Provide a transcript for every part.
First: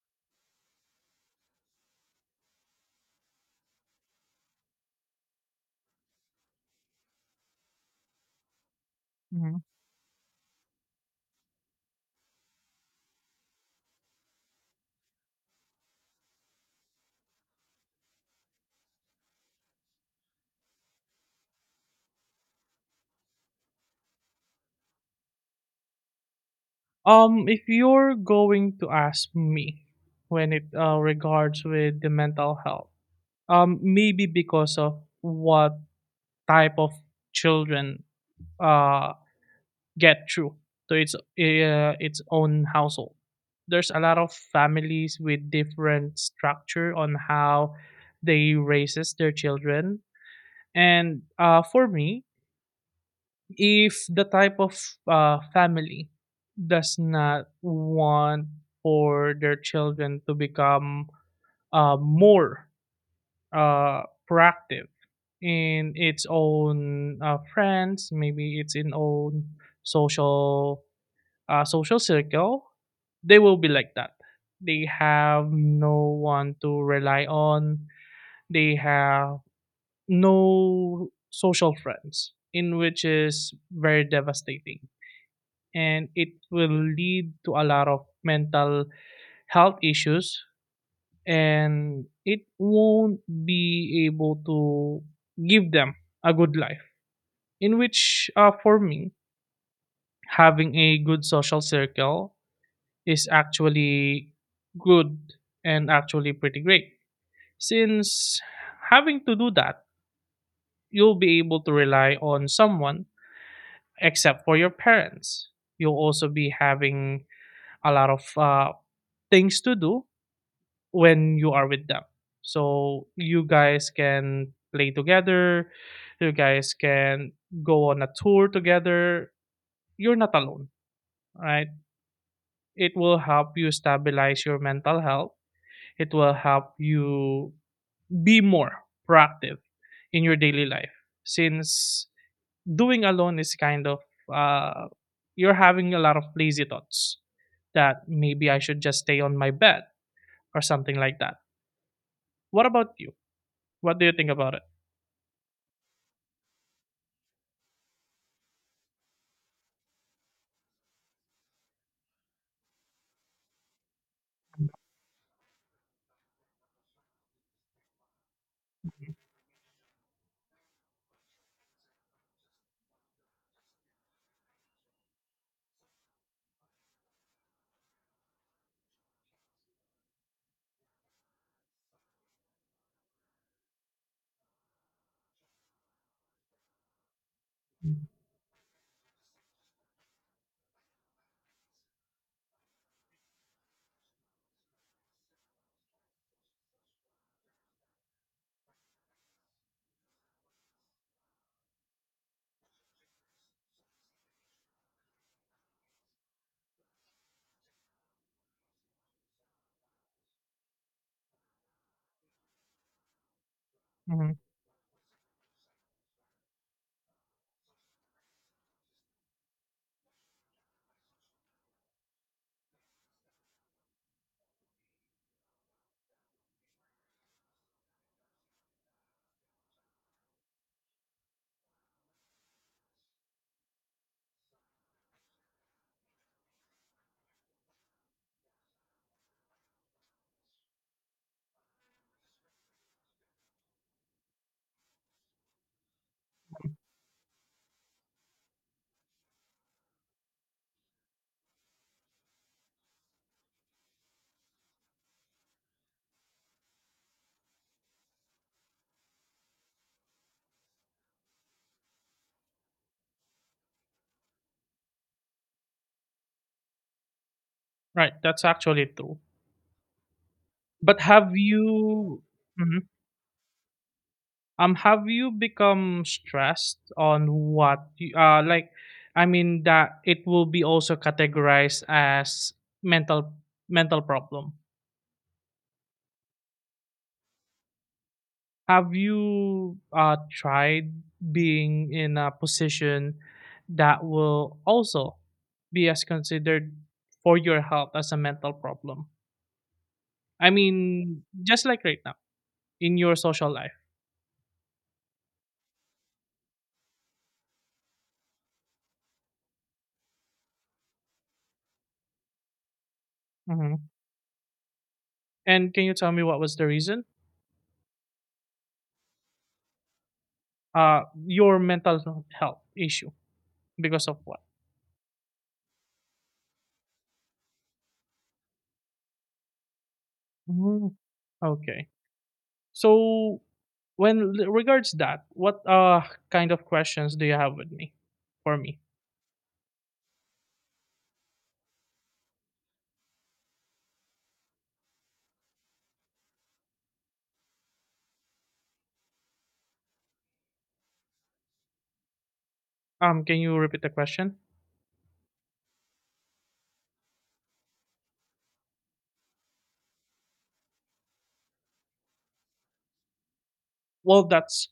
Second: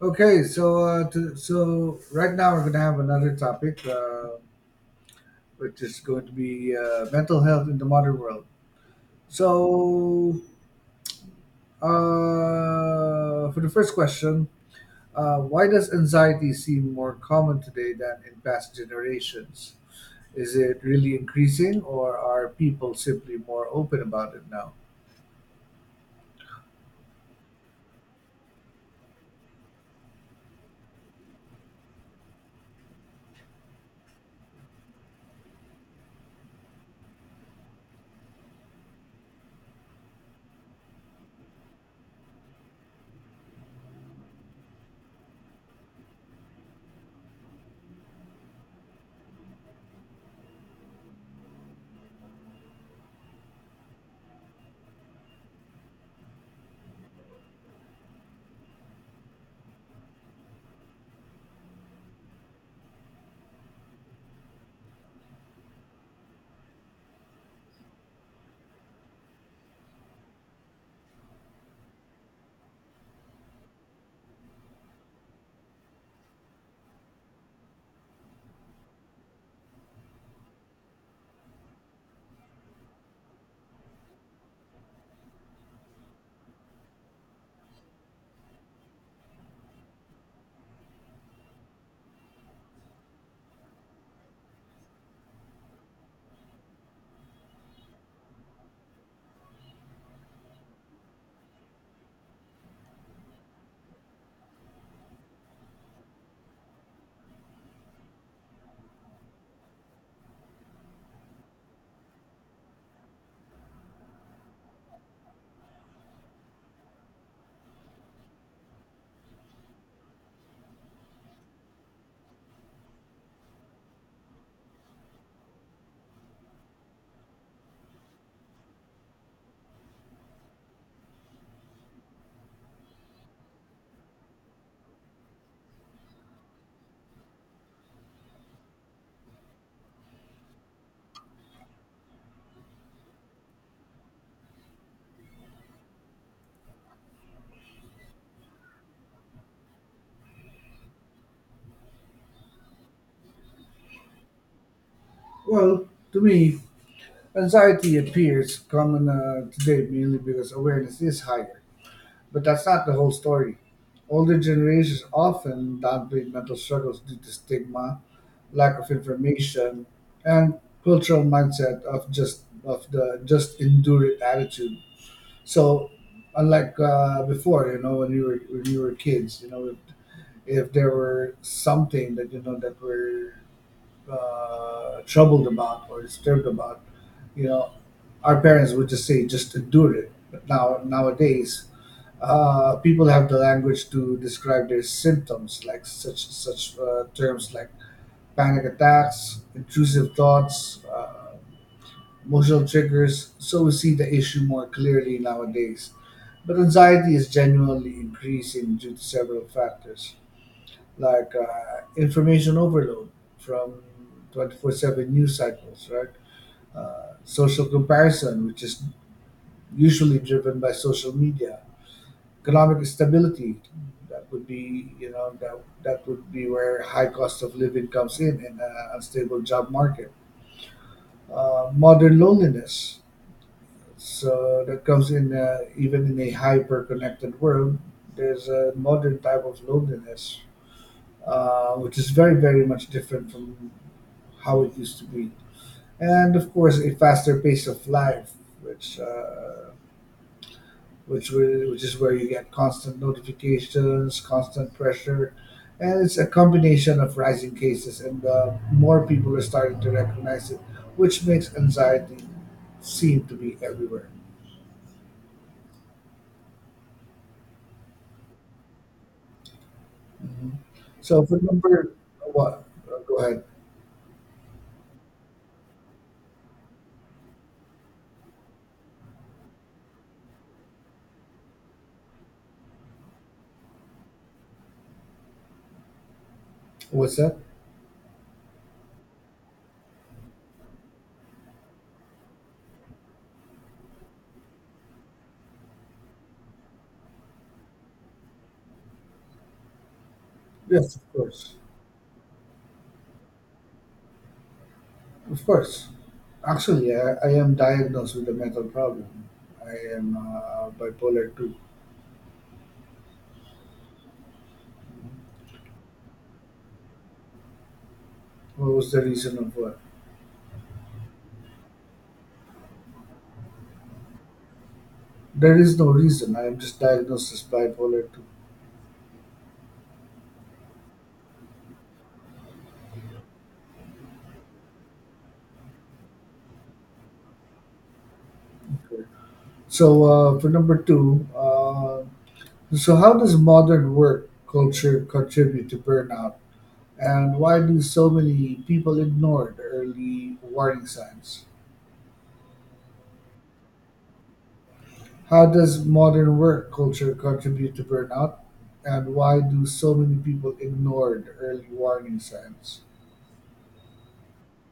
So right now we're going to have another topic, which is going to be mental health in the modern world. Mhm. So, for the first question, why does anxiety seem more common today than in past generations? Is it really increasing, or are people simply more open about it now? If you're going to ask me when it regards with the mental health, maybe because of what type of children uh get through to its own household. There's a lot of families with different structure on how they raises their children, and for me, if the type of family does not want for their children to become more uh, proactive in its own friends, maybe its in own social social circle, they will be like that. They have no one to rely on. They have no social friends, in which is very devastating and it will lead to a lot of mental health issues and it won't be able to give them a good life in which for me having a good social circle is actually good and actually pretty great since having to do that you'll be able to rely on someone except for your parents you'll also be having a lot of things to do when you are with them. So you guys can play together, you guys can go on a tour together. You're not alone, right? It will help you stabilize your mental health. It will help you be more proactive in your daily life since doing alone is kind of uh, you're having a lot of lazy thoughts that maybe I should just stay on my bed or something like that. What about you? What do you think about it? Well, to me, anxiety appears common today mainly because awareness is higher. But that's not the whole story. Older generations often downplay mental struggles due to stigma, lack of information, and cultural mindset of just of the just endure it attitude. So, unlike before, you know, when you were kids, you know, if there were something that you know that we're troubled about or disturbed about, you know, our parents would just say just endure it. But now nowadays, people have the language to describe their symptoms, like such terms like panic attacks, intrusive thoughts, emotional triggers. So we see the issue more clearly nowadays. But anxiety is genuinely increasing due to several factors, like information overload from Mhm. 24/7 news cycles, right? Social comparison, which is usually driven by social media, economic stability. That would be, you know, that would be where high cost of living comes in and unstable job market. Modern loneliness. So that comes in even in a hyper-connected world. There's a modern type of loneliness, which is very, very much different from how it used to be. And of course, a faster pace of life, which uh, which is where you get constant notifications, constant pressure, and it's a combination of rising cases and more people are starting to recognize it, which makes anxiety seem to be everywhere. Right, that's actually true. Mhm. But So have for number you what? Mhm. Go ahead. Have you become stressed on what you, like I mean that it will be also categorized as mental mental problem. What's that? Have you tried being in a position that will also be as considered for your health as a mental problem? I Yes, of mean, course, just like right now in your social life. of course. Actually, I am diagnosed with a mental problem. I am bipolar two. Mm-hmm. And can you tell me what was the reason? What was the reason of what? Your mental health issue because of what? There is no reason. I am just diagnosed as bipolar. Mm. Okay. So when regards that, what kind of questions do you have with me for me? So for number two, so how does modern work culture contribute to burnout, and why do so many people ignore the early warning signs? Can you repeat the question? How does modern work culture contribute to burnout, and why do so many people ignore the early warning signs? Well, that's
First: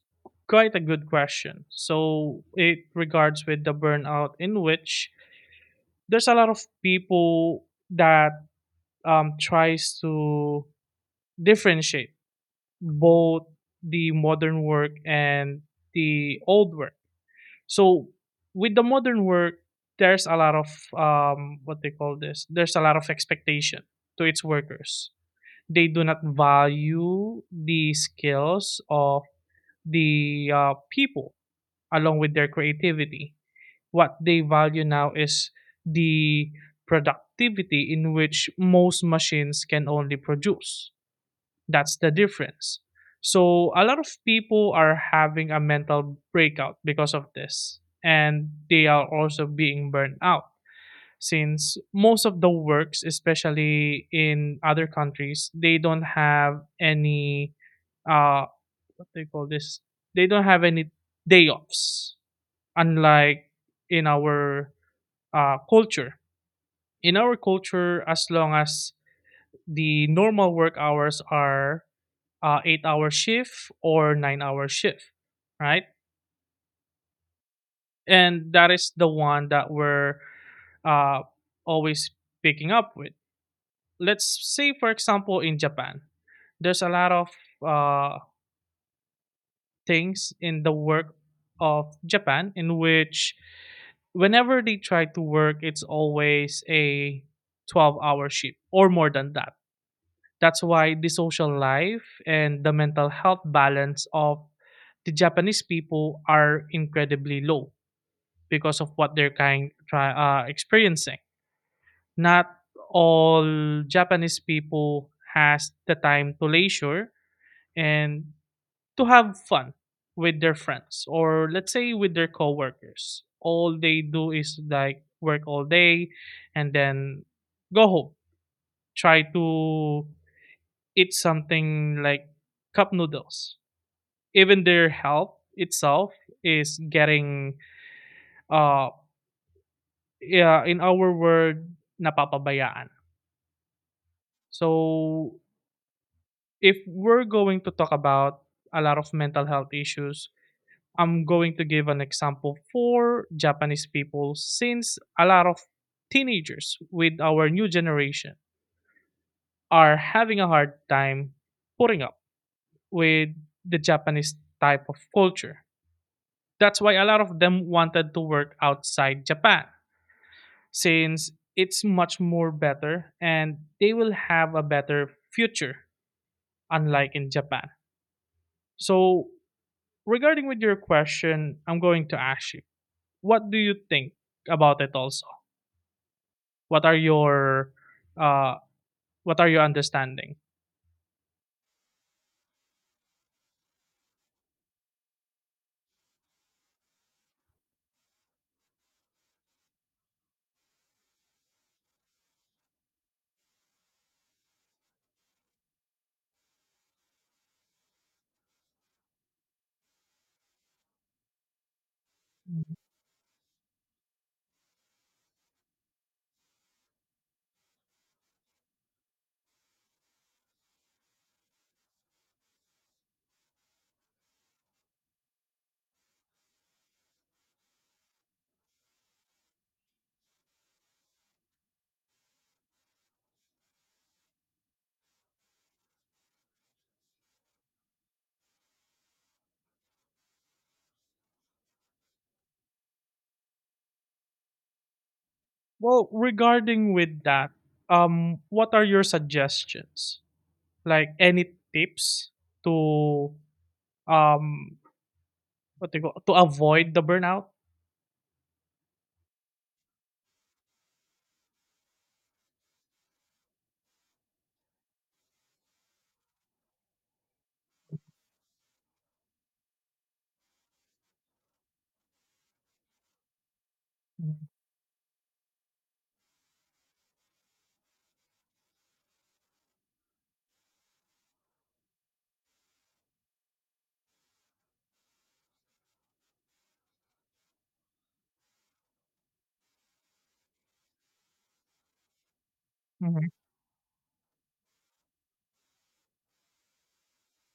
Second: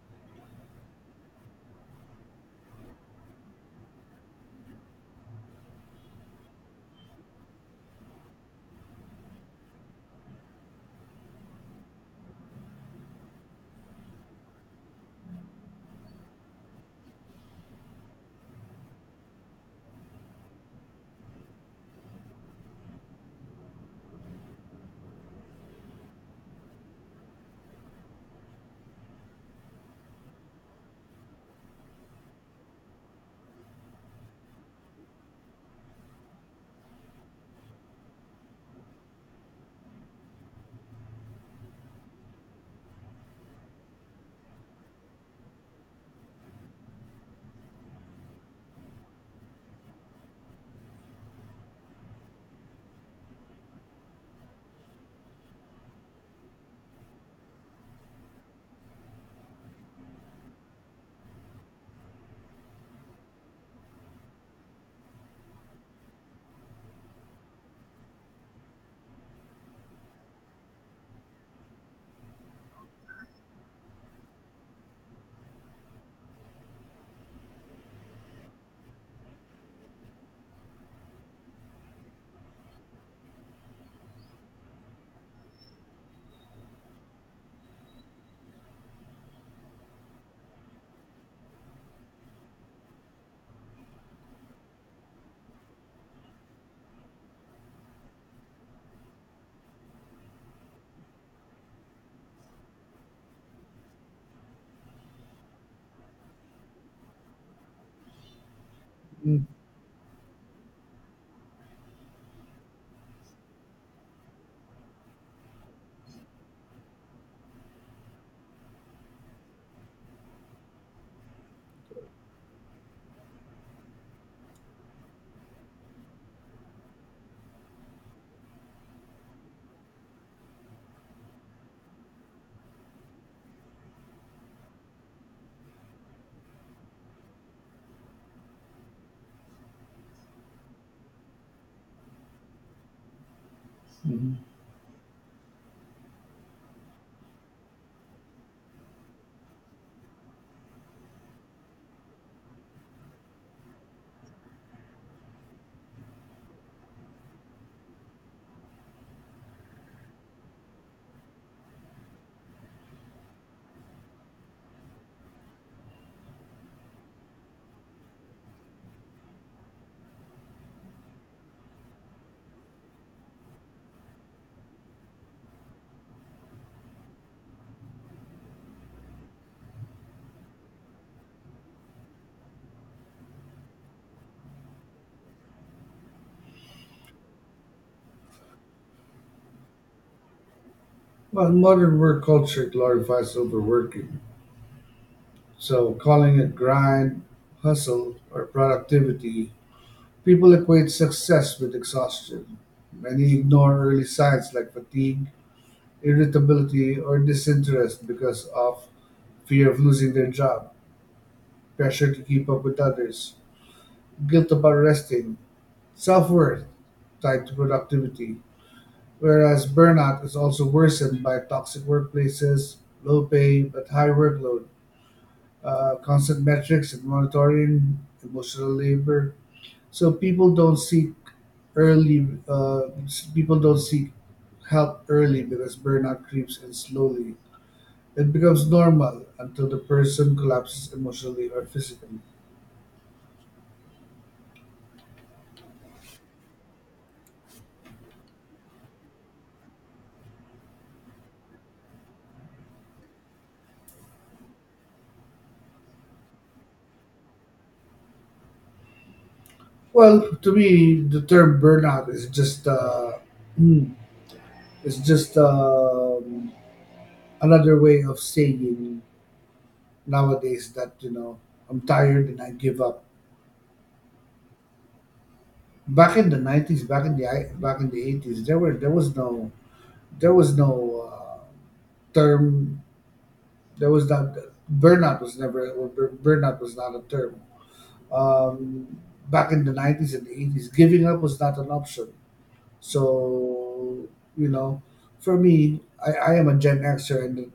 quite a good question. So it regards with the burnout in which there's a lot of people that tries to differentiate both the modern work and the old work. So with the modern work, there's a lot of what they call this. There's a lot of expectation to its workers. They do not value the skills of the people along with their creativity. What they value now is the productivity in which most machines can only produce. That's the difference. So a lot of people are having a mental breakout because of this, and they are also being burned out since most of the works, especially in other countries, they don't have any uh what they call this. They don't have any day offs, unlike in our culture. In our culture, as long as the normal work hours are 8-hour shift or 9-hour shift, right? And that is the one that we're uh, always picking up with. Let's say, for example, in Japan, there's a lot of uh, things in the work of Japan in which whenever they try to work, it's always a 12-hour shift or more than that. That's why the social life and the mental health balance of the Japanese people are incredibly low because of what they're kind try, experiencing. Not all Japanese people has the time to leisure and to have fun with their friends or let's say with their coworkers. All they do is like work all day and then go home. Try to eat something like cup noodles. Even their health itself is getting uh yeah, in our word napapabayaan. Mhm. So if we're going to talk about a lot of mental health issues, I'm going to give an example for Japanese people since a lot of teenagers with our new generation are having a hard time putting up with the Japanese type of culture. That's why a lot of them wanted to work outside Japan since it's much more better and they will have a better future unlike in Japan. So, regarding with your question, I'm going to ask you, what do you think about it also? What are your uh what are your understanding? Well, modern work culture glorifies overworking, so calling it grind, hustle, or productivity. People equate success with exhaustion. Many ignore early signs like fatigue, irritability, or disinterest because of fear of losing their job, pressure to keep up with others, guilt about resting, self worth tied to productivity. Whereas burnout is also worsened by toxic workplaces, low pay but high workload, constant metrics and monitoring, emotional labor. So early uh, people don't seek help early because burnout creeps in slowly. It becomes normal until the person collapses emotionally or physically. Well, regarding with that, what are your suggestions? Like any tips to um what they you call to avoid the burnout. Well, to me, the term burnout is just mm, it's just another way of saying nowadays that you know I'm tired and I give up. Mhm, Back in the 90s, back in the 80s, there were there was no term There was not burnout was never well, bur- burnout was not a term. Um, Back in the 90s and the 80s, giving up was not an option. mhm, So you know, for me, I am a Gen Xer, and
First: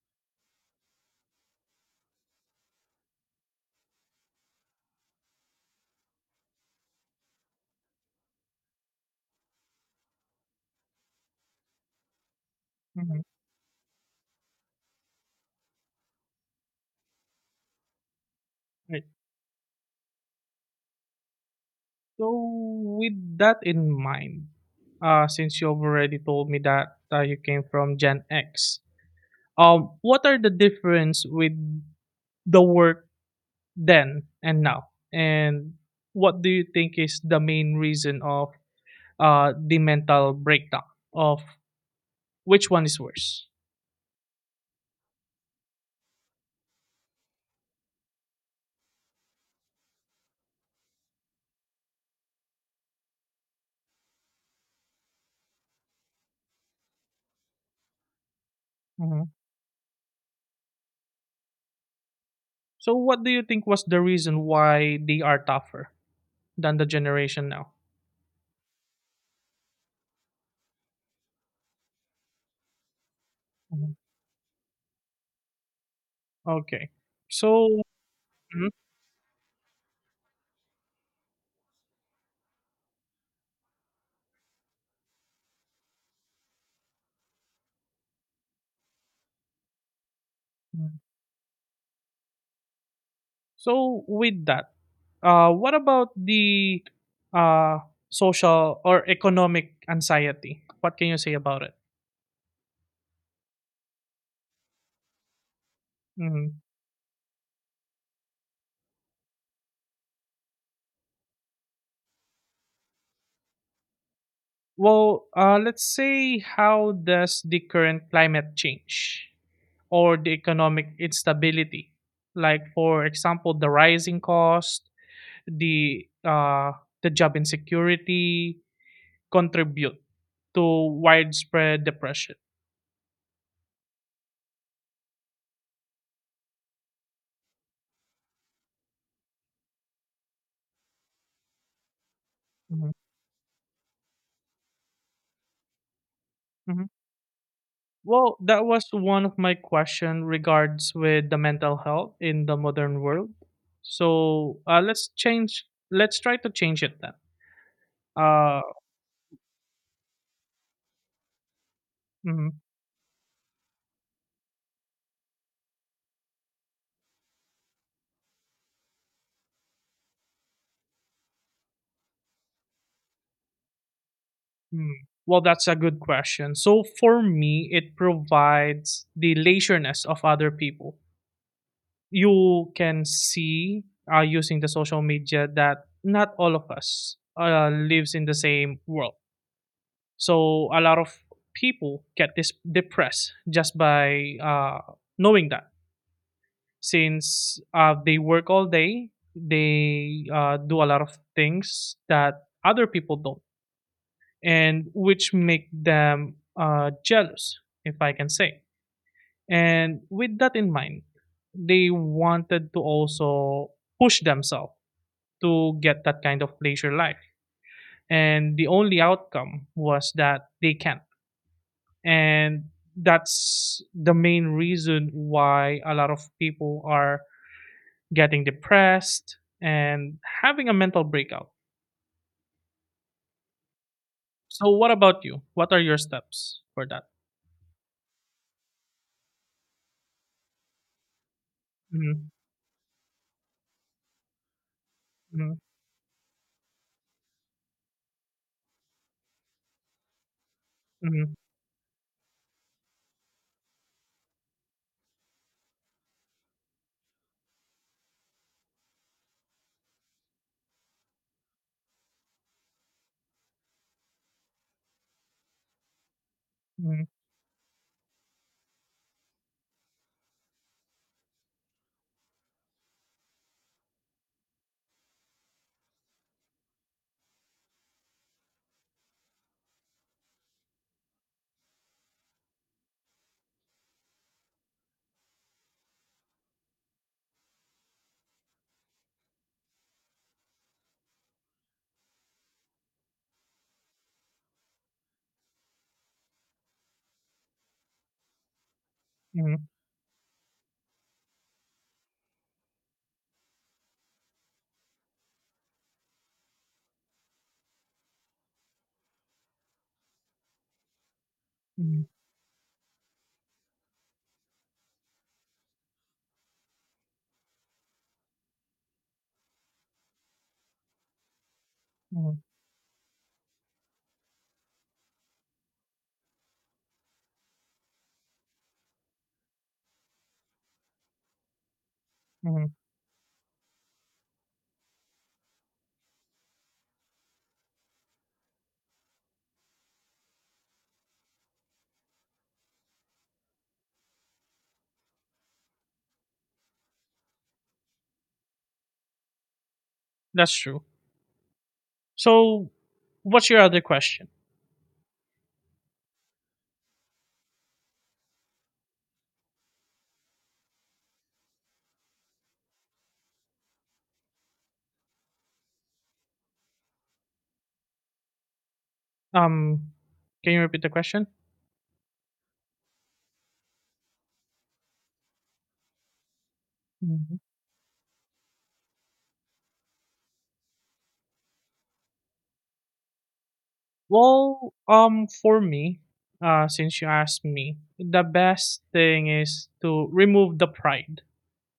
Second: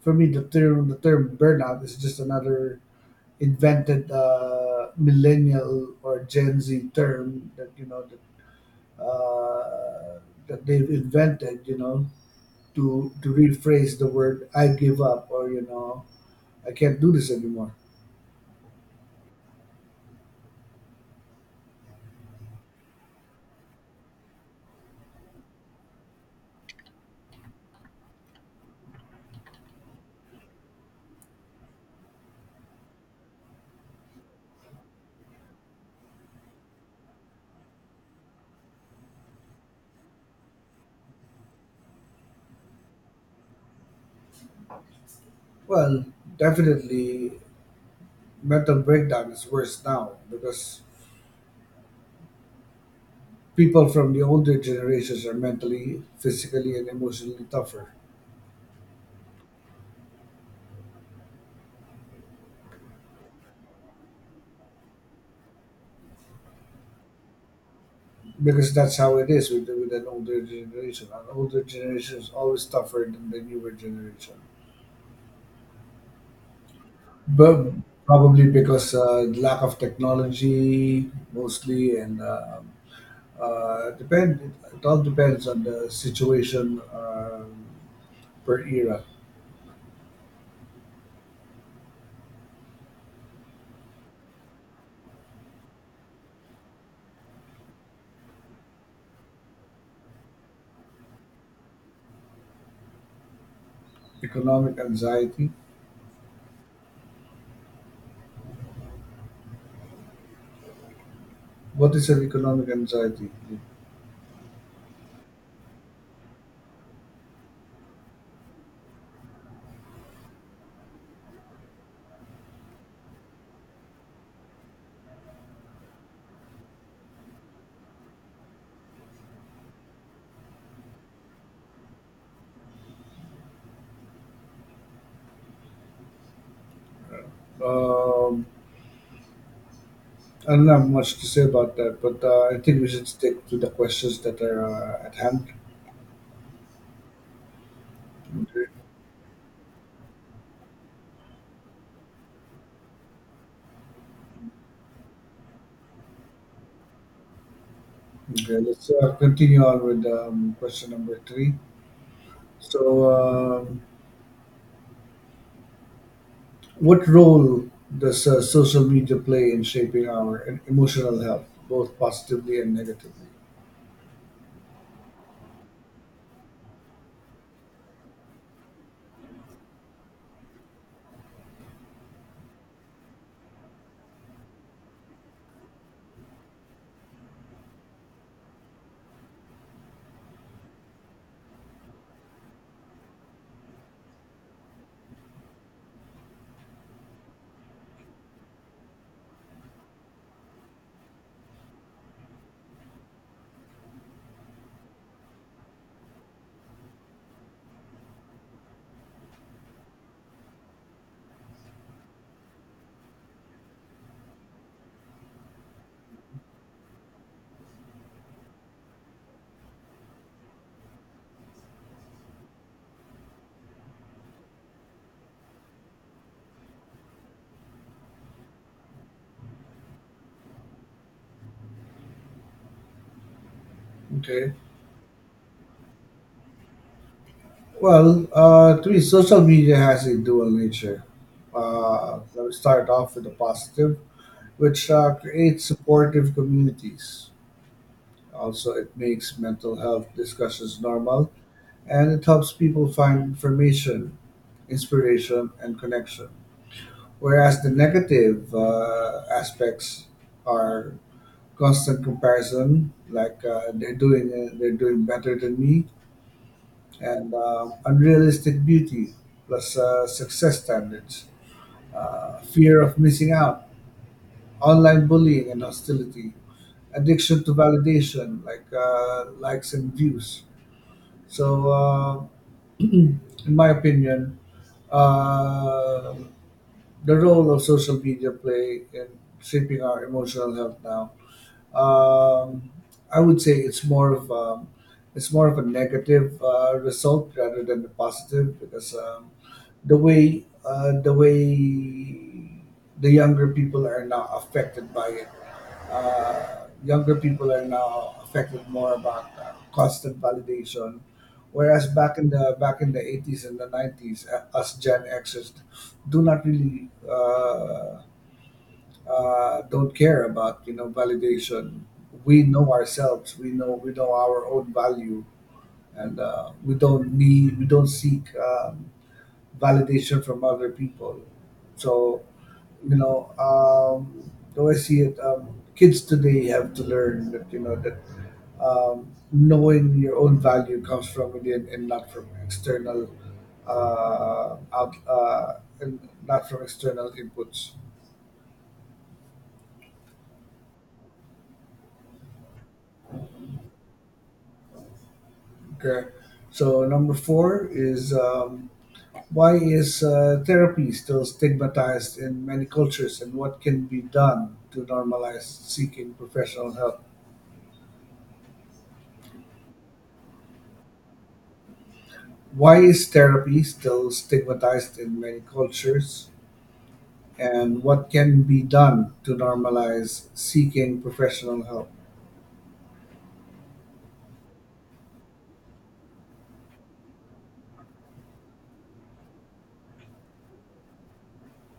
for me, the term burnout is just another invented millennial or Gen Z term that you know that, that they've invented. You know, to mhm. to rephrase the word "I give up" or you know. I can't do this anymore. Right. So with that in mind, since you already told me that you came from Gen X, what are the difference with the work then and now, and what do you think is the main reason of the mental breakdown of which one is worse? Well, definitely, mental breakdown is worse now because people from the older generations are mentally, physically, and emotionally tougher. Mhm. So what do you think was the reason why they are tougher than the generation now? Because that's how it is with an older generation. An older generation is always tougher than the newer generation. Okay. But So, probably Mhm. because lack of technology, mostly, and depend. It all depends on the situation per era. Mm. So with that, what about the uh, social or economic anxiety? What can you say about it? Economic anxiety. Mhm. What is an economic anxiety? Well, let's say how does the current climate change or the economic instability, like for example, the rising cost, the uh, the job insecurity, contribute to widespread depression? Um, I don't have much to say about that, but I think we Mhm. should stick to the questions that are at hand. Well, Okay, that was one of my question regards with the mental health in the modern world. So let's change. Let's try to change it then. okay Uh, let's continue on with question number three. mm, So, what role does social media play in shaping our emotional health, both positively and negatively? mm. Well, that's a good question. So for me, it provides the leisureness of other people. You can see using the social media that not all of us lives in the same world. So a lot of people get this depressed just by knowing that, since they work all day, they do a lot of things that other people don't, and which make them jealous, if I can say. And with that in mind, they wanted to also push themselves to get that kind of leisure life, and the only outcome was that they can't and that's the main reason why a lot of people are getting depressed and having a mental breakout. Okay. So, what about you? What are your steps for that? Well, to me, social media has a dual nature. Mhm, Let me start off with the positive, which mhm, creates supportive communities. Also, it makes mental health discussions normal mhm, and it helps people find information, inspiration, and connection. Whereas the negative aspects are constant comparison, like they're doing better than me, mhm, and unrealistic beauty plus success standards, fear of missing out, online bullying, and hostility addiction to validation, like likes and views. So, in my opinion, uh, the role of social media play in shaping our emotional health now. Um, I would say it's more of a negative result rather than a positive because mhm, the way the younger people are now affected by it. Younger people are now affected more about constant validation, whereas mhm, back in the 80s and the 90s, us Gen Xers do not really don't care about you know validation. mhm, We know ourselves. We know our own value, and we don't seek. Validation from other people. So, mhm. you know, the way I see it, kids today have to learn that, you know, that knowing your own value comes from within and not from external out and not from external inputs. That's true. So, what's your other question? Okay. So number four is why is therapy still stigmatized in many cultures, and what can be done to normalize seeking professional help? Um, can you repeat the question? Why is therapy still stigmatized in many cultures? Mhm. And what can be done to normalize seeking professional help? Well, for me, since you asked me, the best thing is to remove the pride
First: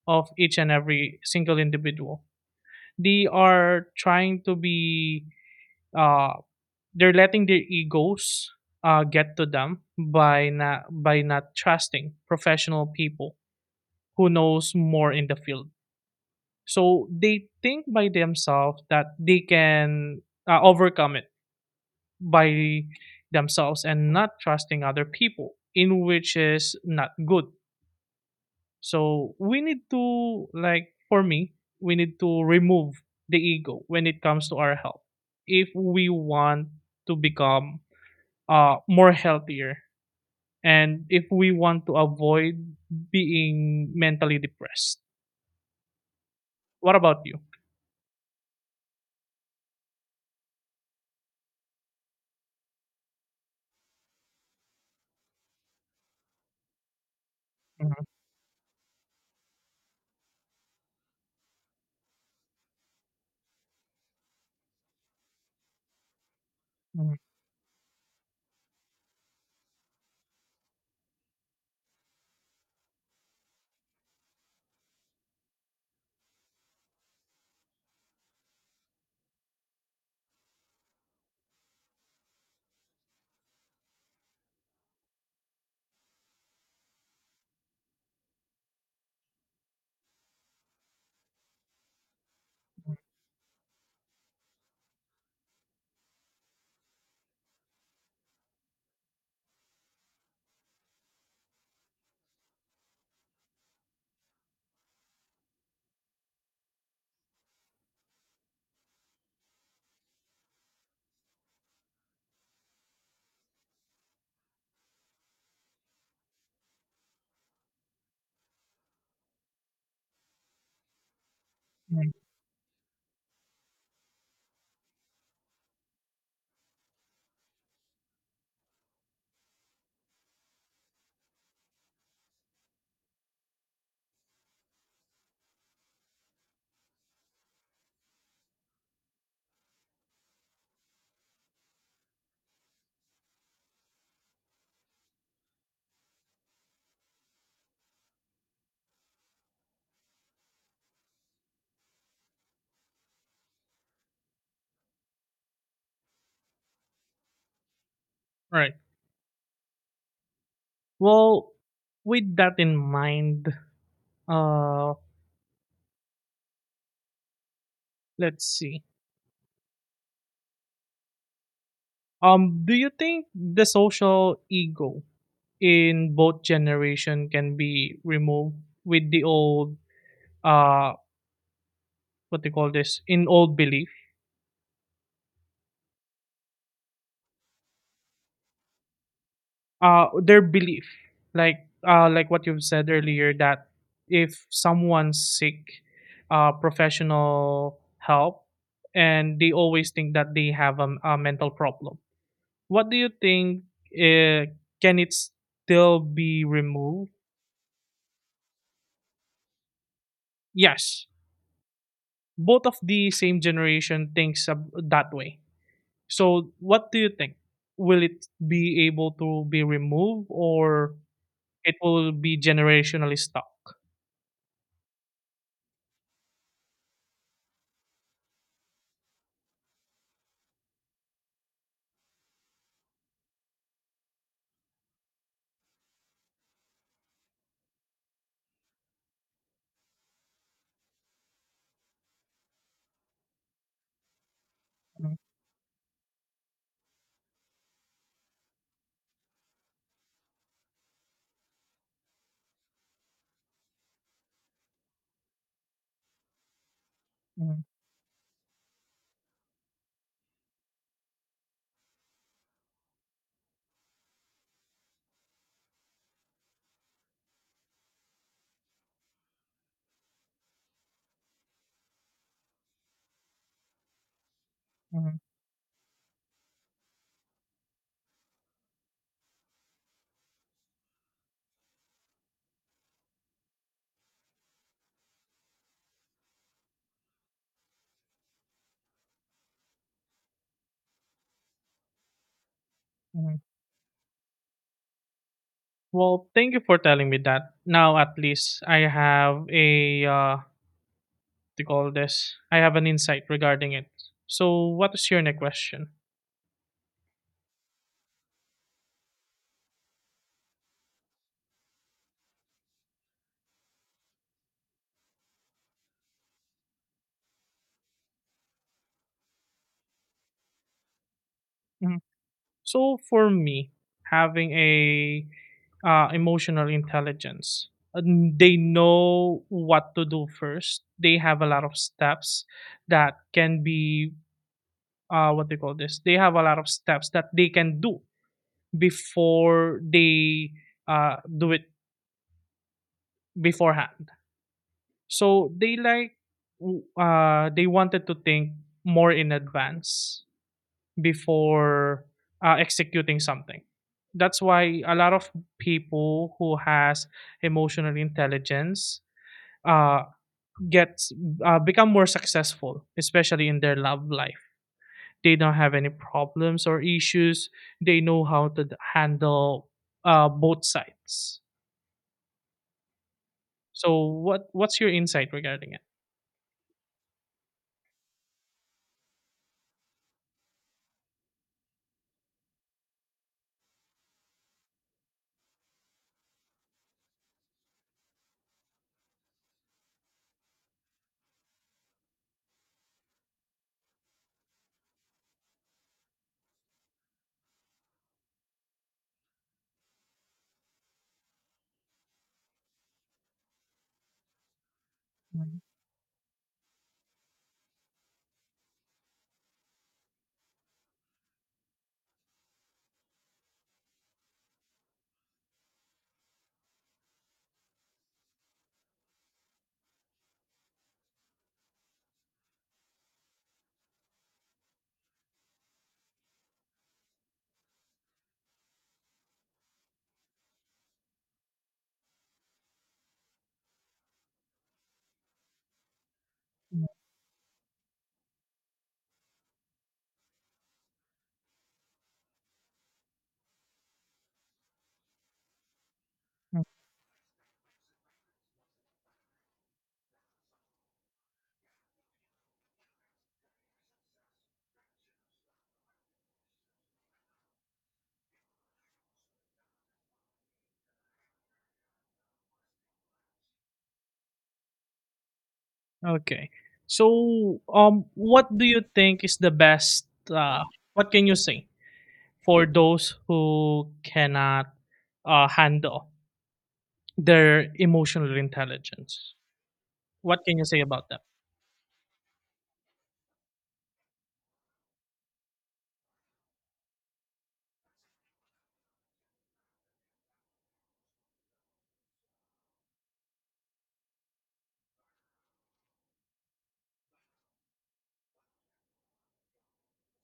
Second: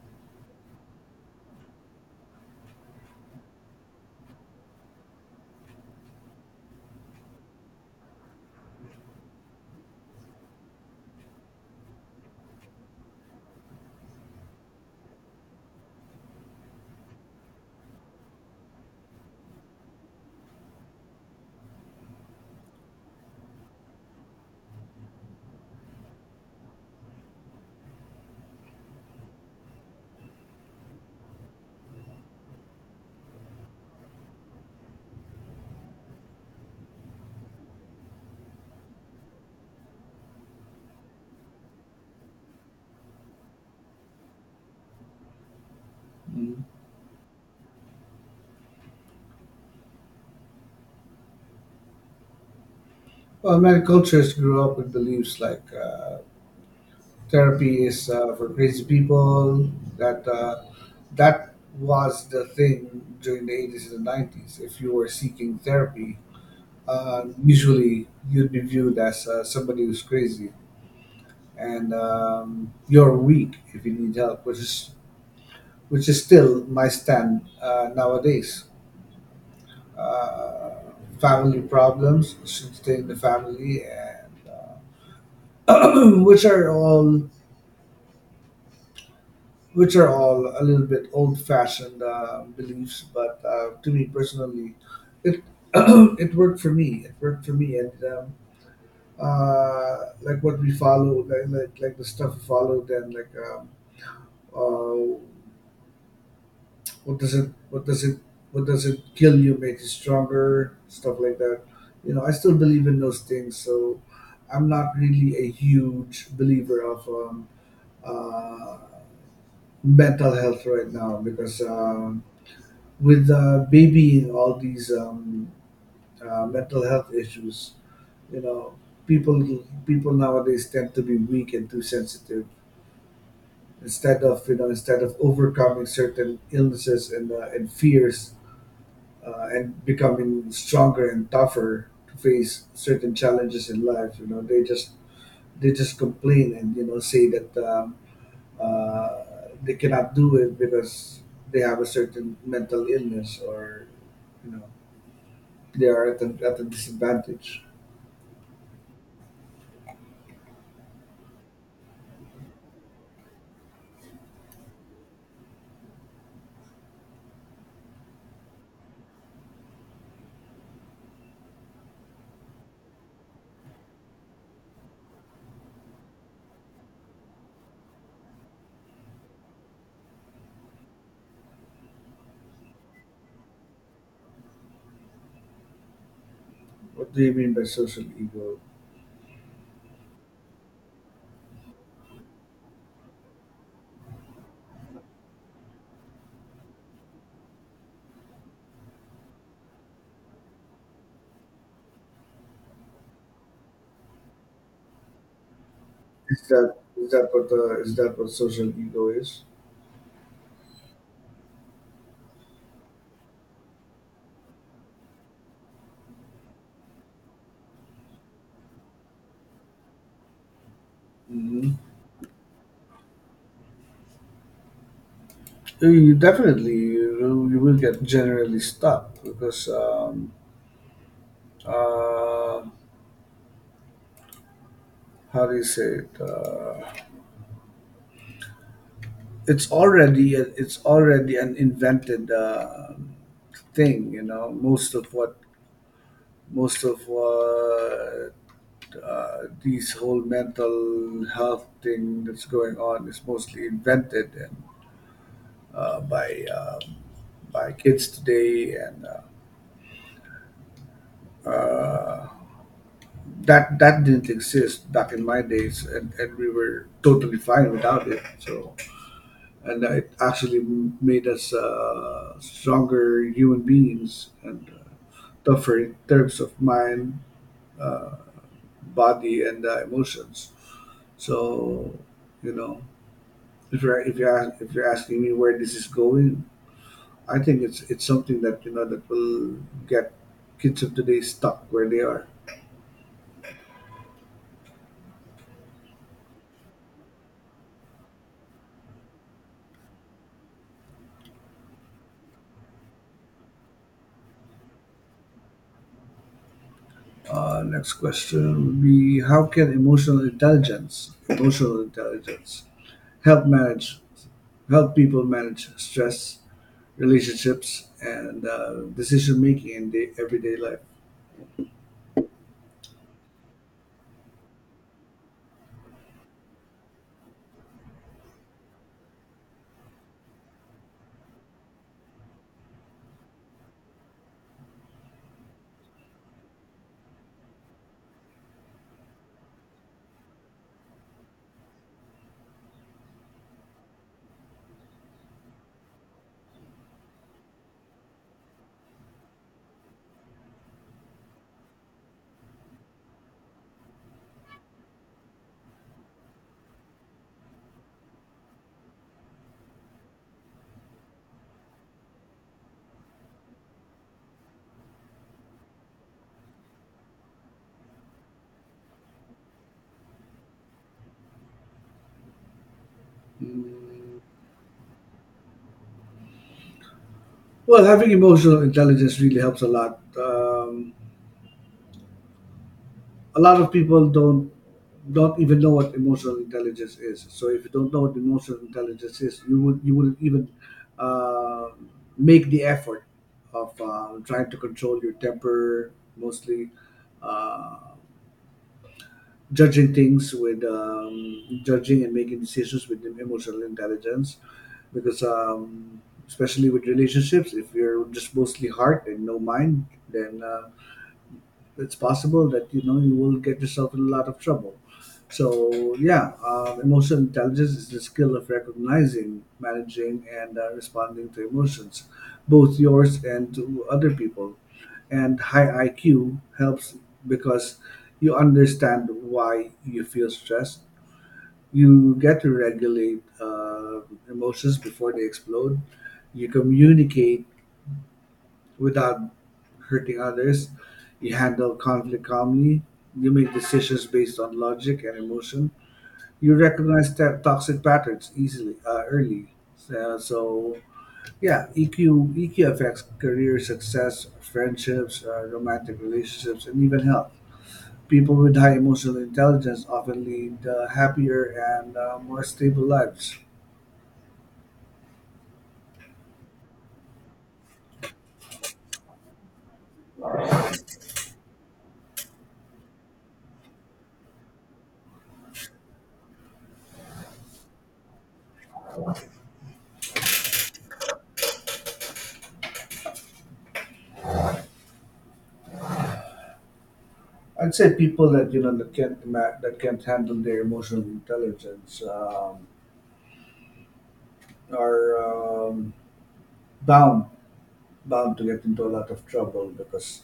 of each and every single individual. They are trying to be uh they're letting their egos get to them by not trusting professional people who knows more in the field. So they think by themselves that they can overcome it by themselves and not trusting other people in which is not good. So we need to like for me, we need to remove the ego when it comes to our health. If we want to become more healthier and if we want to avoid being mentally depressed. Mm. What about you? Well, many cultures grew up with beliefs like therapy Mhm, is for crazy people. That uh, that was the thing during the 80s and the 90s. If you were seeking therapy, mhm, usually you'd be viewed as somebody who's crazy and you're weak if you need help, which is still my stand nowadays. Uh, Family problems should stay in the family, and uh, which are all which are all a little bit old-fashioned mhm, beliefs. But to me personally, it it worked for me. It worked for me, and like what we follow, like the stuff we follow, then like. Uh, what does it what does it what does it kill you make you stronger stuff like that, you know, I still believe in those things. So I'm not really a huge believer of uh, mental health right now because mhm. With babying all these mental health issues, you know, people people nowadays tend to be weak and too sensitive instead of you know instead of overcoming certain illnesses and fears, and becoming stronger and tougher to face certain challenges in life. You know, they just complain and you know say that uh, they cannot do it because they have a certain mental illness or you know they are at at a disadvantage. All right. Well, with that in mind, uh let's see. Do you think the social ego in both generation can be removed with the old uh what they call this in old belief What do you mean by social ego? Their belief like like what you've said earlier that if someone sick, professional help and they always think that they have a mental problem, what do you think, uh, can it still be Is that is removed? that what uh, is that what social ego is? Yes, both of the same generation thinks that way. So what do you think? Will it be able to be removed or Hmm. it will be generationally stuck? You definitely you will get generally stuck because uh, how do you say it? It's already it's already an invented thing. You know, Mhm, most of what uh, these whole mental health thing that's going on is mostly invented and uh, by um, mhm, by kids today and. Uh, that that didn't exist back in my days, and we were totally fine without it. So and it actually made us stronger human beings and mhm, tougher in terms of mind, uh, body, and emotions. So, you know, if you're asking me where this is going, I think it's something that you know that will get kids of today stuck where they are. mhm. Well, thank you for telling me that. Now at least I have a what do you call this? I have an insight regarding it. So what is your next question? Next question would be: How can emotional intelligence, help manage help people manage stress, relationships, and decision making in everyday life. So for me, having a emotional intelligence, and they know what to do first. They have a lot of steps that can be what they call this. They have a lot of steps that they can do before they do it beforehand. So they wanted to think more in advance before executing something. That's why a lot of people who has emotional intelligence uh gets become more successful especially in their love life. They don't have any problems or issues. They know how to handle both sides. So Mm. what's your insight regarding it? Well, having emotional intelligence really helps a lot. A lot of people don't even know what emotional intelligence is. So if you don't know what emotional intelligence is, you wouldn't even uh, make the effort of trying to control your temper mostly. Uh, Judging things with judging and making decisions with emotional intelligence because Mhm, um, especially with relationships, if you're just mostly heart and no mind, then it's possible that you know you will get yourself in a lot of trouble. So yeah, emotional intelligence is the skill of recognizing, managing, and responding to emotions, both yours and to other people. And high IQ helps because you understand why you feel stressed. You get to regulate emotions before they explode. You mhm, communicate without hurting others. You handle conflict calmly. You make decisions based on logic and emotion. You recognize toxic patterns easily, early. So, yeah, EQ affects career success, friendships, romantic relationships, and even health. People with high emotional intelligence often lead happier and more stable lives. mhm. Okay, so what do you think is the best, uh what can you say for those who cannot handle their emotional intelligence. What can you say about that? I'd say people that you know that can't ma- that can't handle their emotional intelligence. Are um, bound bound to get into a lot of trouble because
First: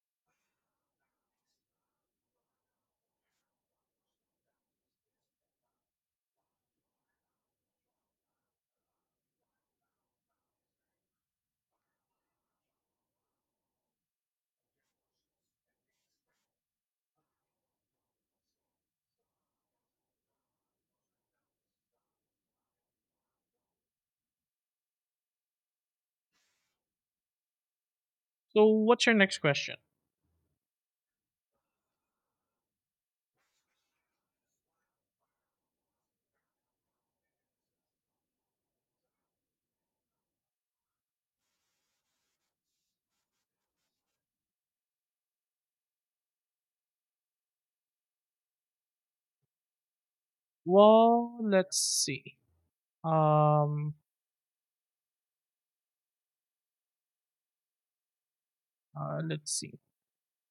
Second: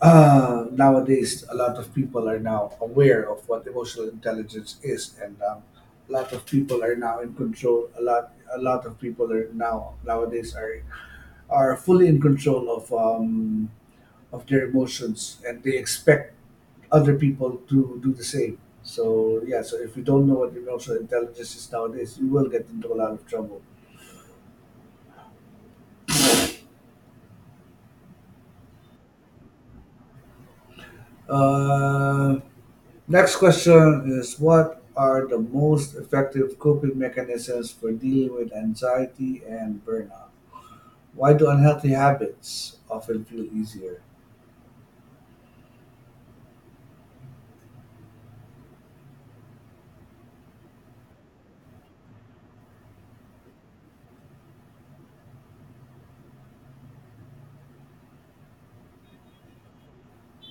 nowadays a lot of people are now aware of what emotional intelligence is, and a lot of people are now in control. A lot of people are now nowadays are fully in control of of their emotions, and they expect other people to do the same. So yeah, so if you don't know what emotional intelligence is nowadays, you will get into a lot of trouble. So, what's your next question? Uh, Next question is: what are the most effective coping mechanisms for dealing with anxiety and burnout? Why do unhealthy habits often feel easier? Well, Um, let's see.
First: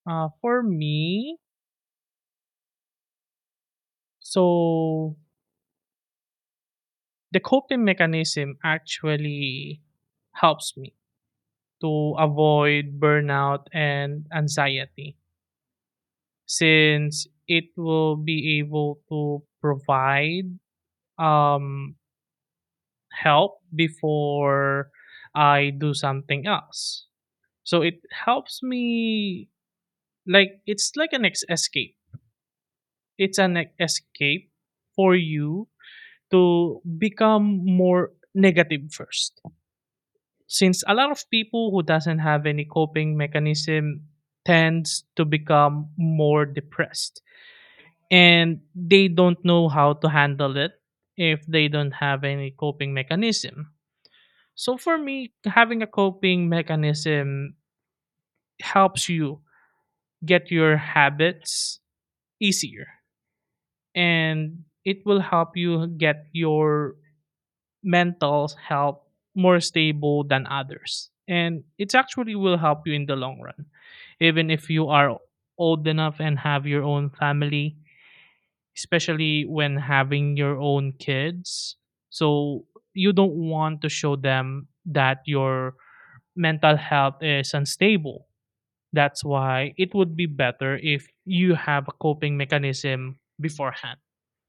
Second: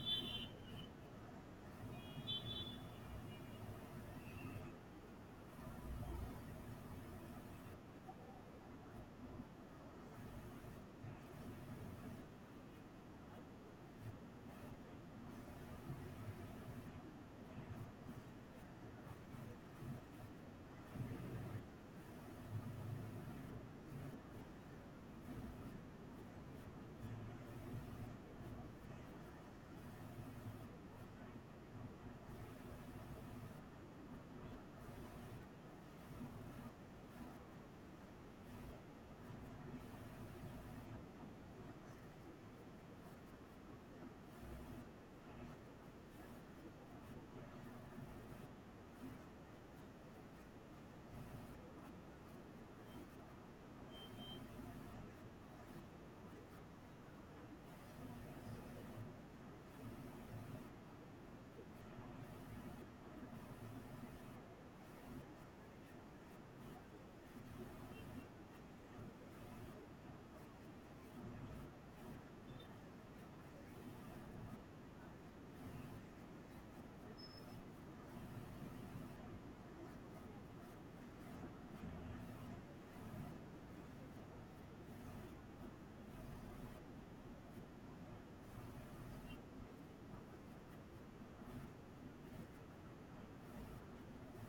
For me, so the coping mechanism actually helps me to avoid burnout and anxiety since it will be able to provide um help before I do something else. So it helps me like it's like an escape. It's an escape for you to become more negative first. Since a lot of people who doesn't have any coping mechanism tends to become more depressed and they don't know how to handle it if they don't have any coping mechanism. So for me, having a coping mechanism helps you get your habits easier, and it will help you get your mental health more stable than others. And it actually will help you in the long run. Even if you are old enough and have your own family, especially when having your own kids. So you don't want to show them that your mental health is unstable. That's why it would be better if you have a coping mechanism beforehand.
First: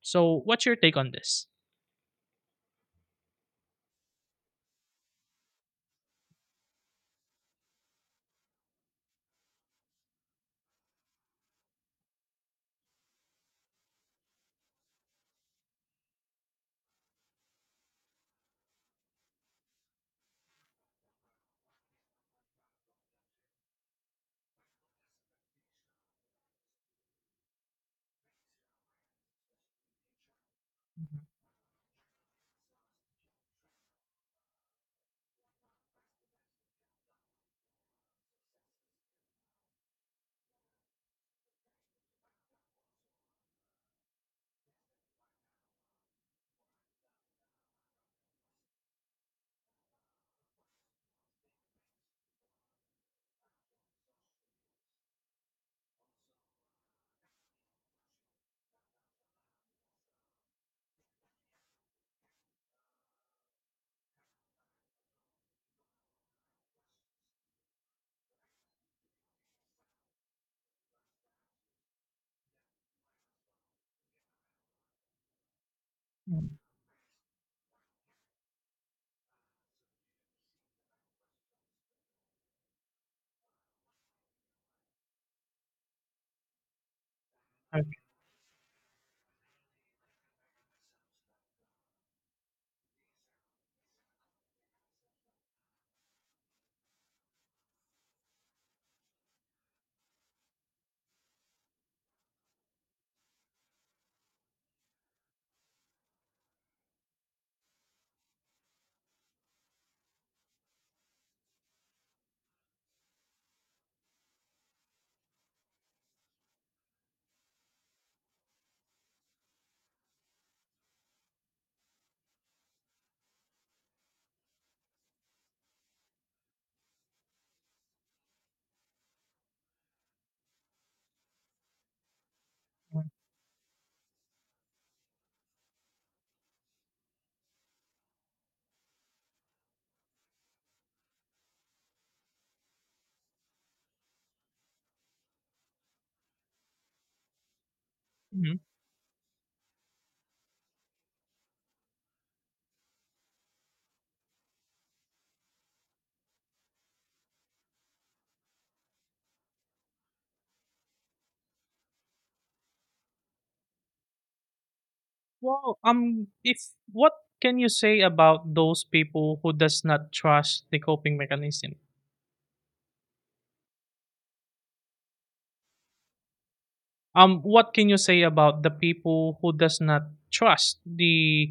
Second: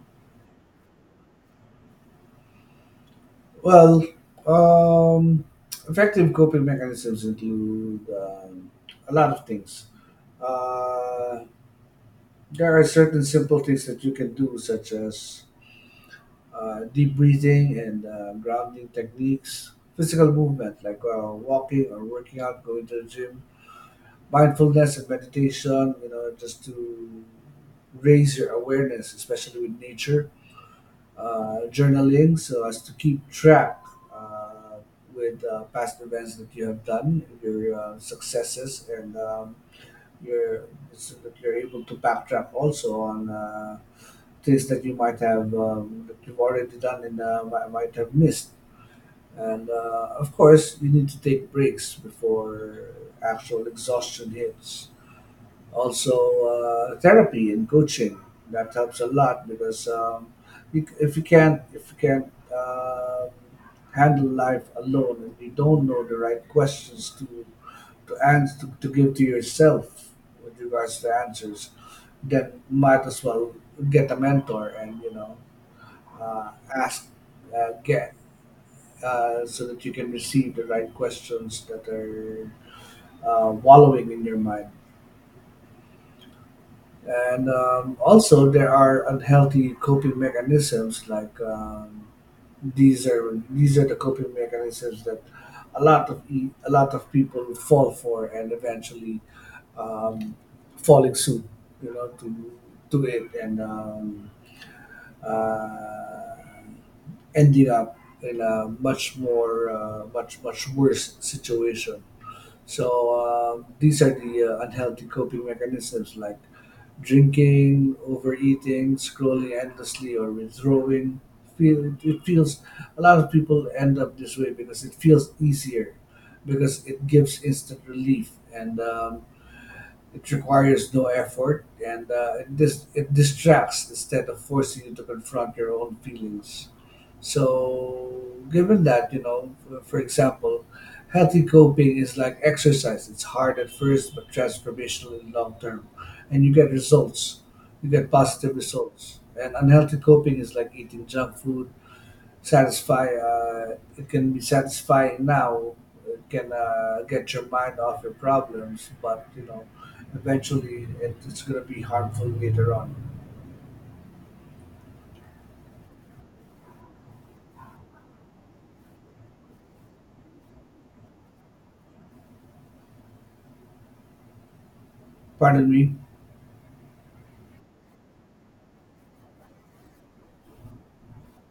So, what's your take on this? Well, um, effective coping mechanisms include a lot of things. Uh, there are certain simple things that you can do, such as deep breathing and grounding techniques, physical movement like walking or working out, going to the gym, mindfulness and meditation, you know, just to raise your awareness, especially with nature. Journaling, so as to keep track uh, with past events that you have done, your successes, and your, so that you're able to backtrack also on things that you might have that you've already done and might have missed. And of course, you need to take breaks before actual exhaustion hits. Also, therapy and coaching that helps a lot because you, if you can't um handle life alone and you don't know the right questions to answer to give to yourself with regards to answers, then might as well get a mentor and, you know, Mhm. ask, get, so that you can receive the right questions that are wallowing in your mind. And Okay. um, also, there are unhealthy coping mechanisms like these are the coping mechanisms that a lot of people fall for and eventually um, falling suit, you know, to it and uh, ending up in a much more much much worse situation. So these are the unhealthy coping mechanisms like drinking, overeating, scrolling endlessly, or withdrawing. Feel it feels a lot of people end up this way because it feels easier, because it gives instant relief, and it requires no effort and it, it distracts instead of forcing you to confront your own feelings. So, given that, you know, for example, healthy coping is like exercise. It's hard at first, but transformational in long term. And you get results, you get positive Mhm. results. And unhealthy coping is like eating junk food, satisfy. It can be satisfying now. It can get your mind off your problems, but you know, eventually it's going to be harmful later on. Well, if what can you say about those people who does not trust the coping mechanism? Pardon me. What can you say about the people who does not trust the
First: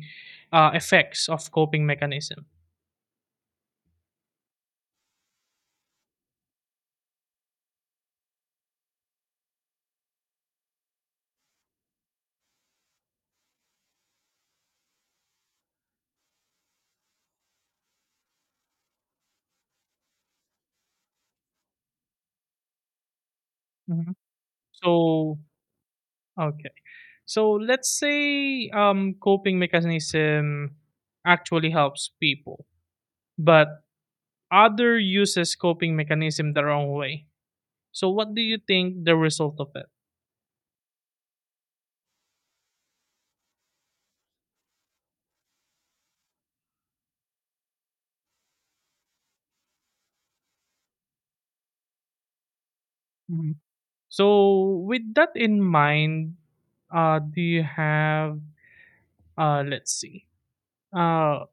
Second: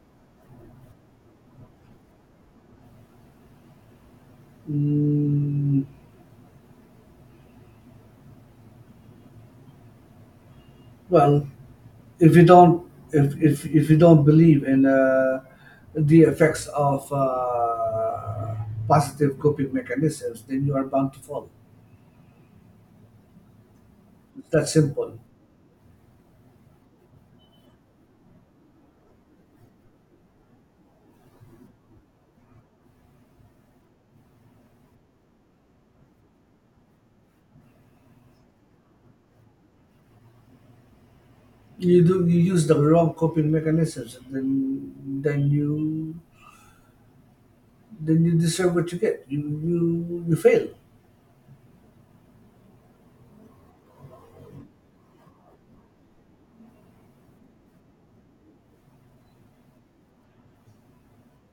effects of coping mechanism? Mm, well, if you don't believe in the effects of positive coping mechanisms, then you are bound to fall. Hmm. It's that simple. So okay. So let's say coping mechanism actually helps people, but other uses coping mechanism the wrong way. So what do you think the result of it? You use the wrong coping mechanisms, and then you deserve what you get. You fail. Hmm. So with that in mind, do you have let's see. Uh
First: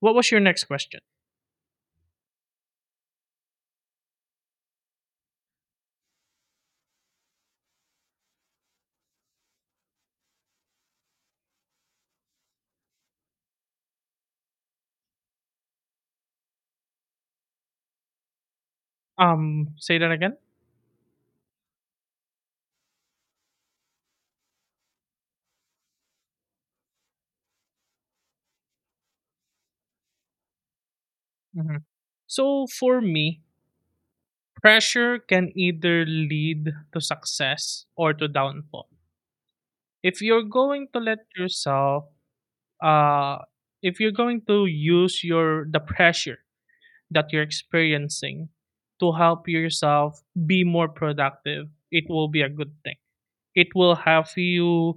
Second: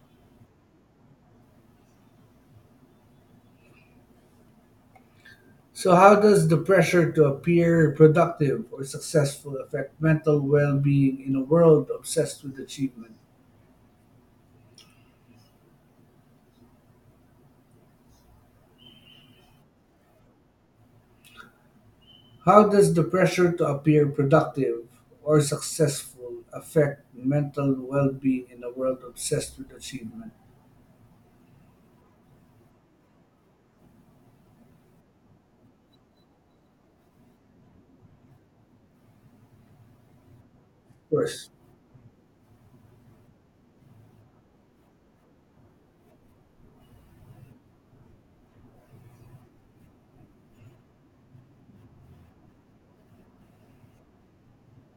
what was your next question? So how does the pressure to appear productive or successful affect mental well-being in a world obsessed with achievement? Say that again. How does the pressure to appear productive or successful affect mental well-being in a world obsessed with achievement? Hmm. So for me, pressure can either lead to success or to downfall. If you're going to let First, yourself, uh, if you're going to use your the pressure that you're experiencing to help yourself be more productive, it will be a good thing. It will help you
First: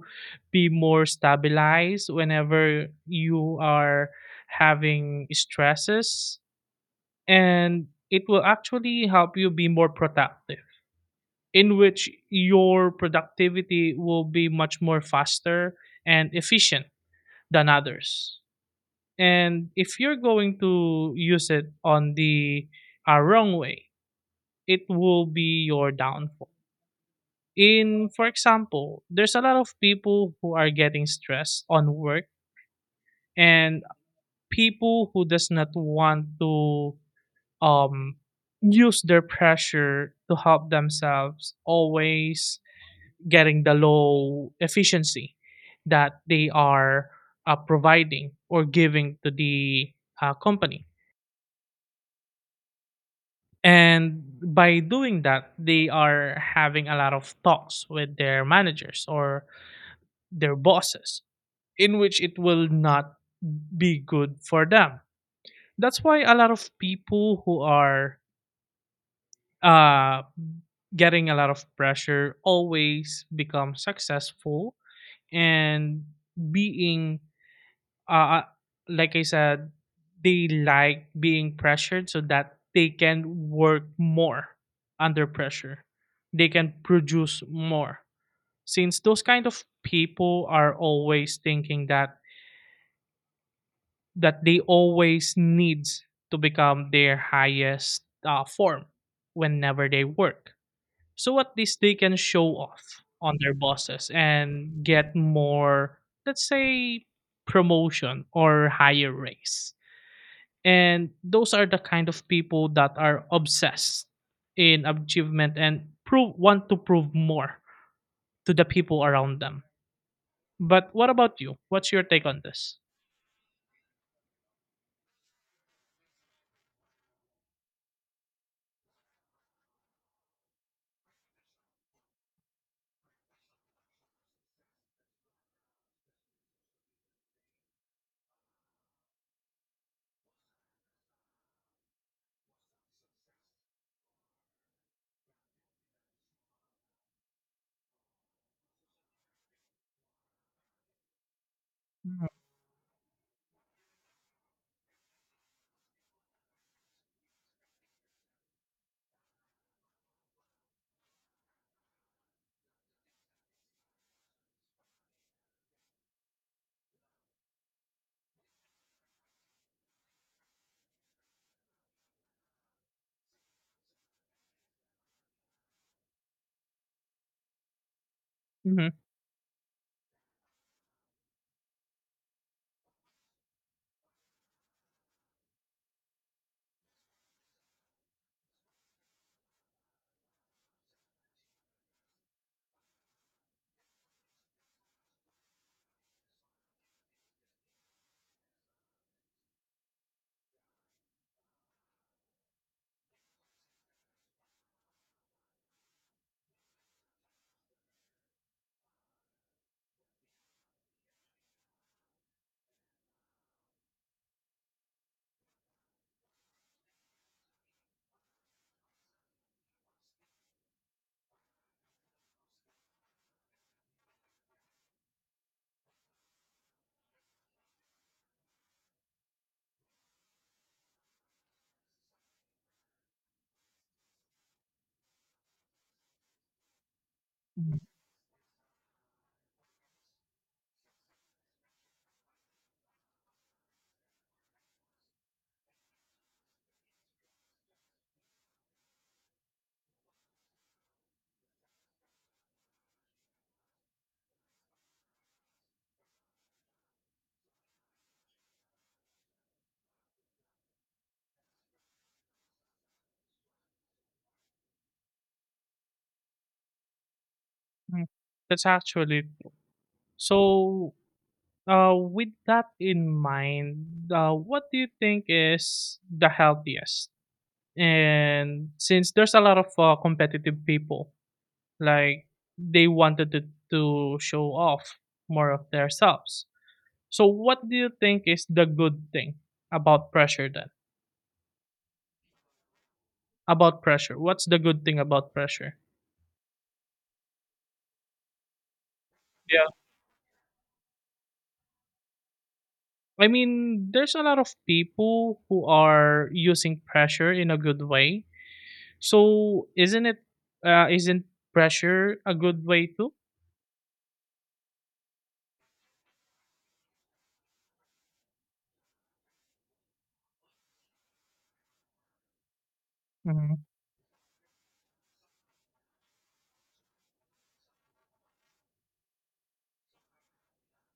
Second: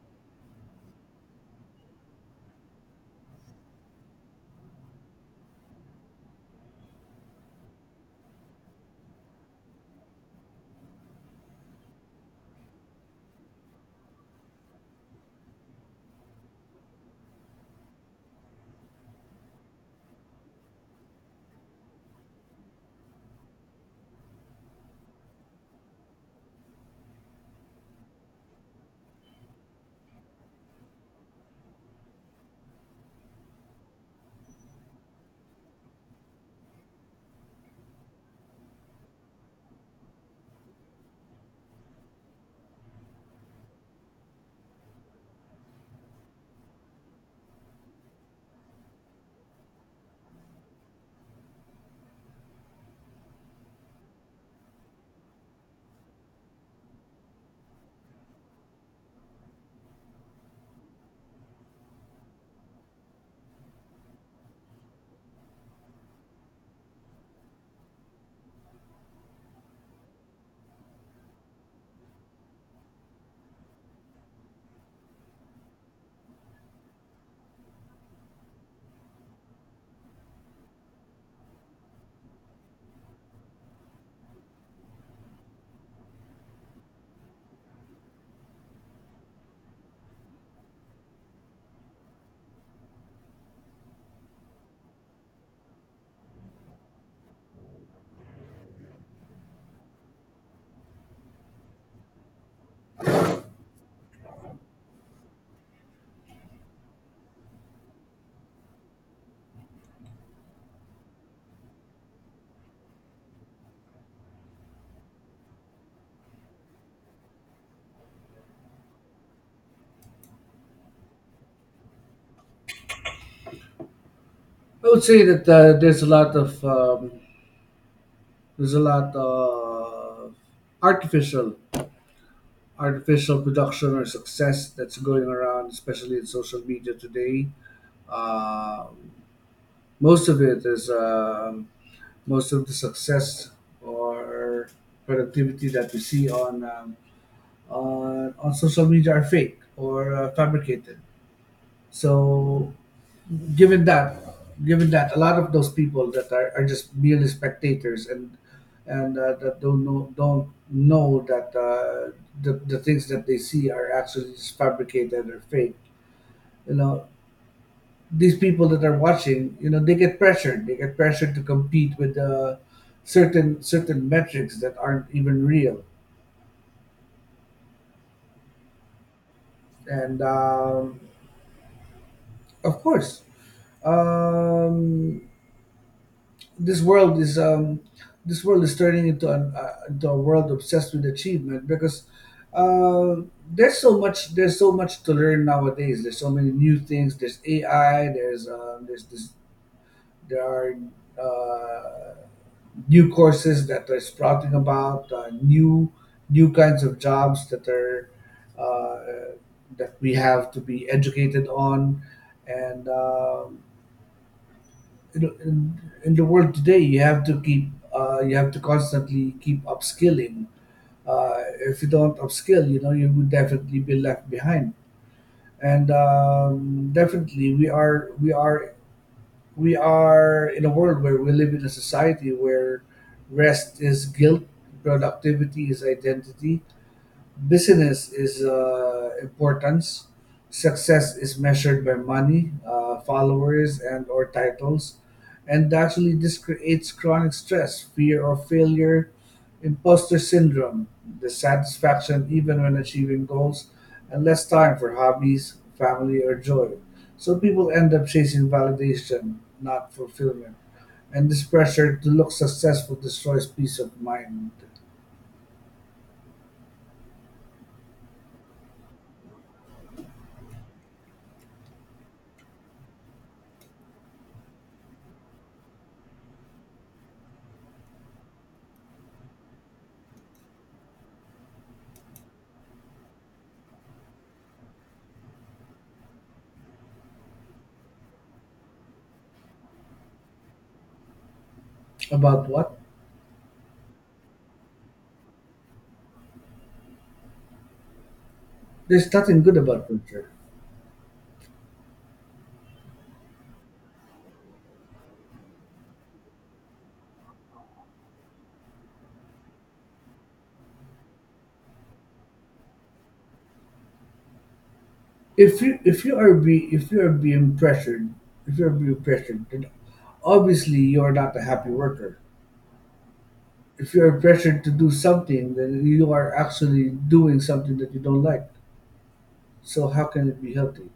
be more stabilized whenever you are having stresses, and it will actually help you be more productive, in which your productivity will be much more faster and efficient than others. And if you're going to use it on the wrong way, it will be your downfall. In for example, there's a lot of people who are getting stressed on work, and people who does not want to um, use their pressure to help themselves, always getting the low efficiency that they are providing or giving to the company. And by doing that, they are having a lot of talks with their managers or their bosses, in which it will not be good for them. That's why a lot of people who are uh, getting a lot of pressure, always become successful, and being, uh, like I said, they like being pressured so that they can work more under pressure. They can produce more. Since those kind of people are always thinking that they always needs to become their highest form whenever they work. So at least they can show off on their bosses and get more, let's say, promotion or higher raise. And those are the kind of people that are obsessed in achievement and prove want to prove more to the people around them. But what about you? What's your take on this? I would say that there's a lot of there's a lot of artificial artificial production or success that's going around, especially in social media today. Uh, most of it is most of the success or productivity that we see on on social media are fake or fabricated. So, given that, given that a lot of those people are just merely spectators and and that don't know that the things that they see are actually just fabricated or fake. You know, these people that are watching, you know, they get pressured. They get pressured to compete with uh, certain metrics that aren't even real. Mm-hmm. And of course, um, this world is um, this world is turning into an into a world obsessed with achievement because uh, there's so much to learn nowadays. There's so many new things. There's AI. There's this there are uh, new courses that are sprouting about uh, new kinds of jobs that are uh, that we have to be educated on. And. You know, in the world today, you have to you have to constantly keep upskilling. Uh, if you don't upskill, you know, you would definitely be left behind. And definitely, we are in a world where we live in a society where rest is guilt, productivity is identity, Hmm. business is importance. Success is measured by money, followers, and or titles, and actually this creates chronic stress, fear of failure, imposter syndrome, dissatisfaction even when achieving goals, and less time for hobbies, family, or joy. So people end up chasing validation, not fulfillment. And this pressure to look successful destroys peace of mind. That's actually true. So. With that in mind, what do you think is the healthiest, and since there's a lot of competitive people, like they wanted to show off more of themselves, so what do you think is the good thing about pressure then? About what? About pressure, what's the good thing about pressure? There's nothing good Yeah, about pressure. I mean, there's a lot of people who are using pressure in a good way, so isn't it, isn't pressure a good way too? If you are being pressured, if you are being pressured, then obviously you are not a happy worker. If you are pressured to do something, then you are actually doing something that you don't like. So how can it be healthy?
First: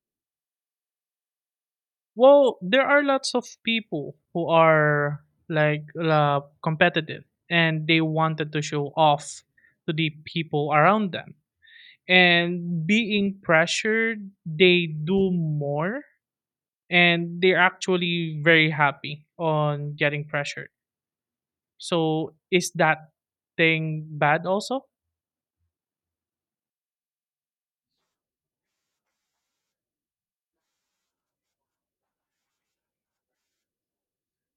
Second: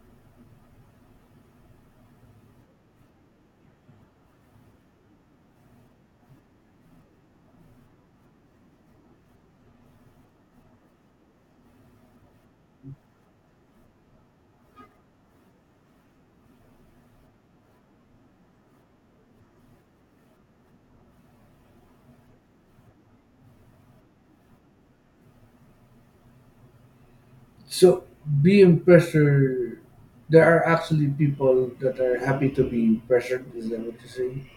Well, there are lots of people who are like competitive and they wanted to show off to the people around them. And being pressured, they do more, and they're actually very happy on getting pressured. So, is that thing bad also? So being pressured, there are actually people that are happy to be pressured. Is that what you're saying?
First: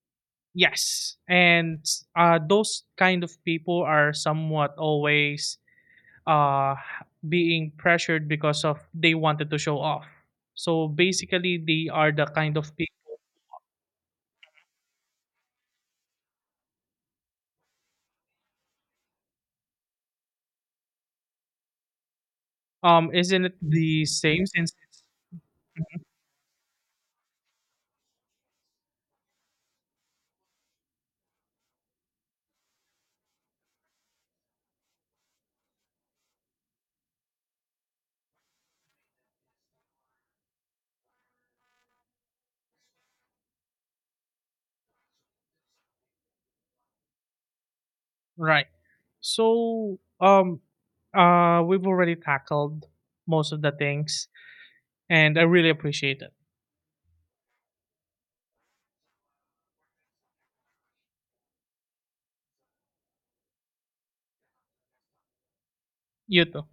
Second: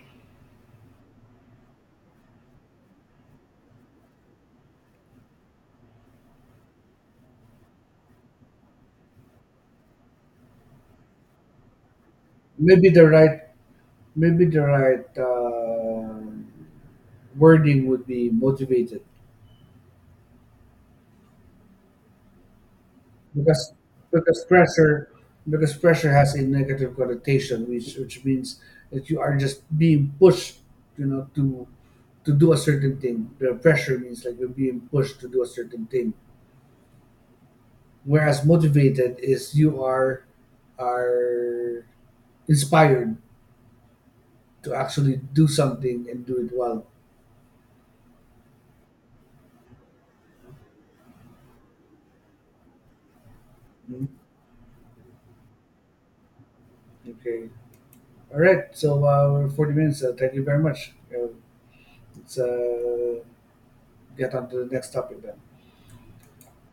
Yes. And those kind of people are somewhat always uh being pressured because of they wanted to show off. So basically they are the kind of Maybe the people. right maybe the right wording would be motivated. Isn't it because the because same since pressure, because pressure has a negative connotation, which means that you are just being pushed, you know, to do a certain thing. The pressure means like you're being pushed to do a certain thing, whereas motivated is you are inspired to actually do something and do it well. right. So we've already tackled most of the Mhm. things, and I really appreciate it. Okay, all right, so we're 40 minutes, thank you very much, uh, let's get on to the next topic then. You too.